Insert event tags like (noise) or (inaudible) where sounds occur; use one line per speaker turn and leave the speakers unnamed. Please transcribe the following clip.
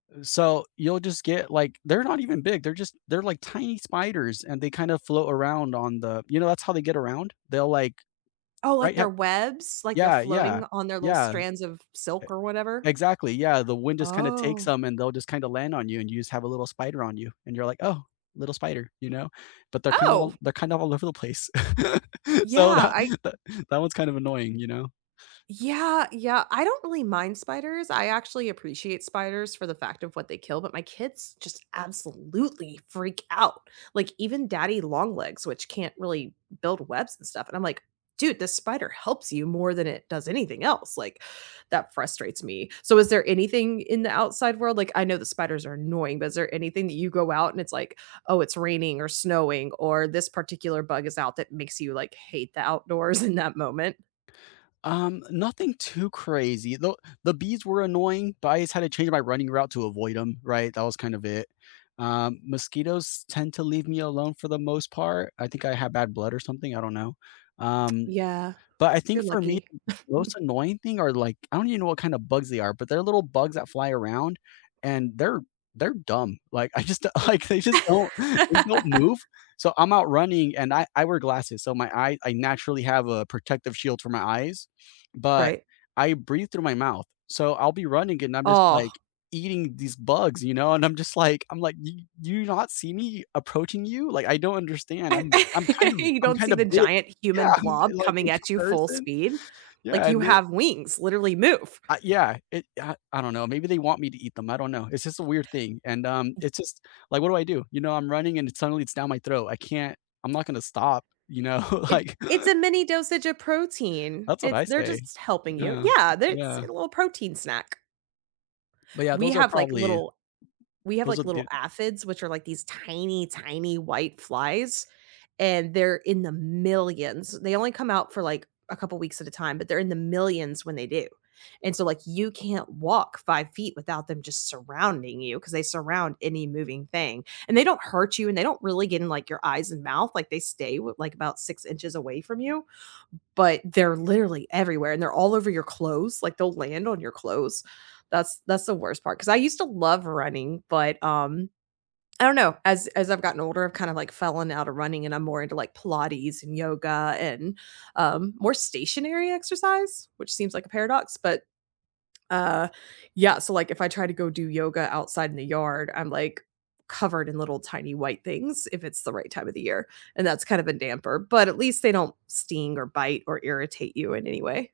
Uh, so you'll just get, like they're not even big, they're just they're, like, tiny spiders and they kinda float around on the, you know, that's how they get around, they'll, like
Oh, like
right yu
their webs? Like, they're
yeah
floating
yeah
on their little
yeah, e
strands of silk or whatever?
exactly, yeah, the wind just kind of takes
Oh.
'em, and they'll just kind of land on you, and you just have a little spider on you, and you're like, "Oh, little spider," you know? But they're kinda
Oh.
all they're kind of all over the place, (laughs) so
Yeah,
that
I
(chuckles) that one's kind of annoying, you know?
Yeah, yeah, I don't really mind spiders, I actually appreciate spiders for the fact of what they kill, but my kids just absolutely freak out, like, even daddy longlegs, which can't really build webs and stuff, and I'm like, "Dude, this spider helps you more than it does anything else," like, that frustrates me. So, is there anything in the outside world like, I know that spiders are annoying, but is there anything that you go out and it's like, "Oh, it's raining or snowing," or this particular bug is out that makes you, like, hate the outdoors in that moment?
Um, nothing too crazy, though the bees were annoying, but I just had to change my running route to avoid 'em, right? That was kind of it. Um, mosquitoes tend to leave me alone for the most part, I think I have bad blood or something, I don't know, um,
Yeah,
but I think
you're
for me,
lucky.
th the most
(chuckles)
annoying thing are like I don't even know what kind of bugs they are, but they're little bugs that fly around and they're they're dumb, like I just like, they just don't they don't move,
(laughs)
so I'm out running and I I wear glasses, so my eye I naturally have a protective shield for my eyes, but
Right.
I breathe through my mouth, so, I'll be running and I'm just,
Ugh.
like, eating these bugs, you know, and I'm just like I'm like, "Do do you not see me approaching you?" Like, I don't understand, I'm I'm kind
(laughs)
of
You
I'm
don't see
kinda
the
big
giant
yeah,
human
I'm
blob
like a
coming at you full
person,
speed? Like,
yeah
"You
and they
have wings, literally move."
I yeah, it, uh I don't know, maybe they want me to eat them, I don't know. It's just a weird thing, and, um, it's just like, what do I do? You know, I'm running and suddenly it's down my throat, I can't I'm not gonna stop, you know?
It
Like
it's
(chuckles)
a mini dosage of protein,
That's what
it
I
they're
say,
just helping you.
yeah uh,
Yeah, they're It's
yeah.
a little protein snack.
But yeah,
We
those are
have, like,
probably
little we have,
those are
like, little
the
aphids, which are, like, these tiny, tiny white flies, and they're in the millions. They only come out for, like, a couple weeks at a time, but they're in the millions when they do, and so, like, you can't walk 5' without them just surrounding you, 'cause they surround any moving thing, and they don't hurt you, and they don't really get in, like, your eyes and mouth, like, they stay w like, about 6" away from you, but they're literally everywhere, and they're all over your clothes like, they'll land on your clothes, that's that's the worst part. 'Cause I used to love running, but, um, I don't know, as as I've gotten older, I've kinda, like, fallen out of running and I'm more into, like, pilates and yoga and, um, more stationary exercise, which seems like a paradox, but, uh yeah, so like, if I try to go do yoga outside in the yard, I'm, like, covered in little, tiny white things, if it's the right time of the year, and that's kind of a damper, but at least they don't sting or bite or irritate you in any way.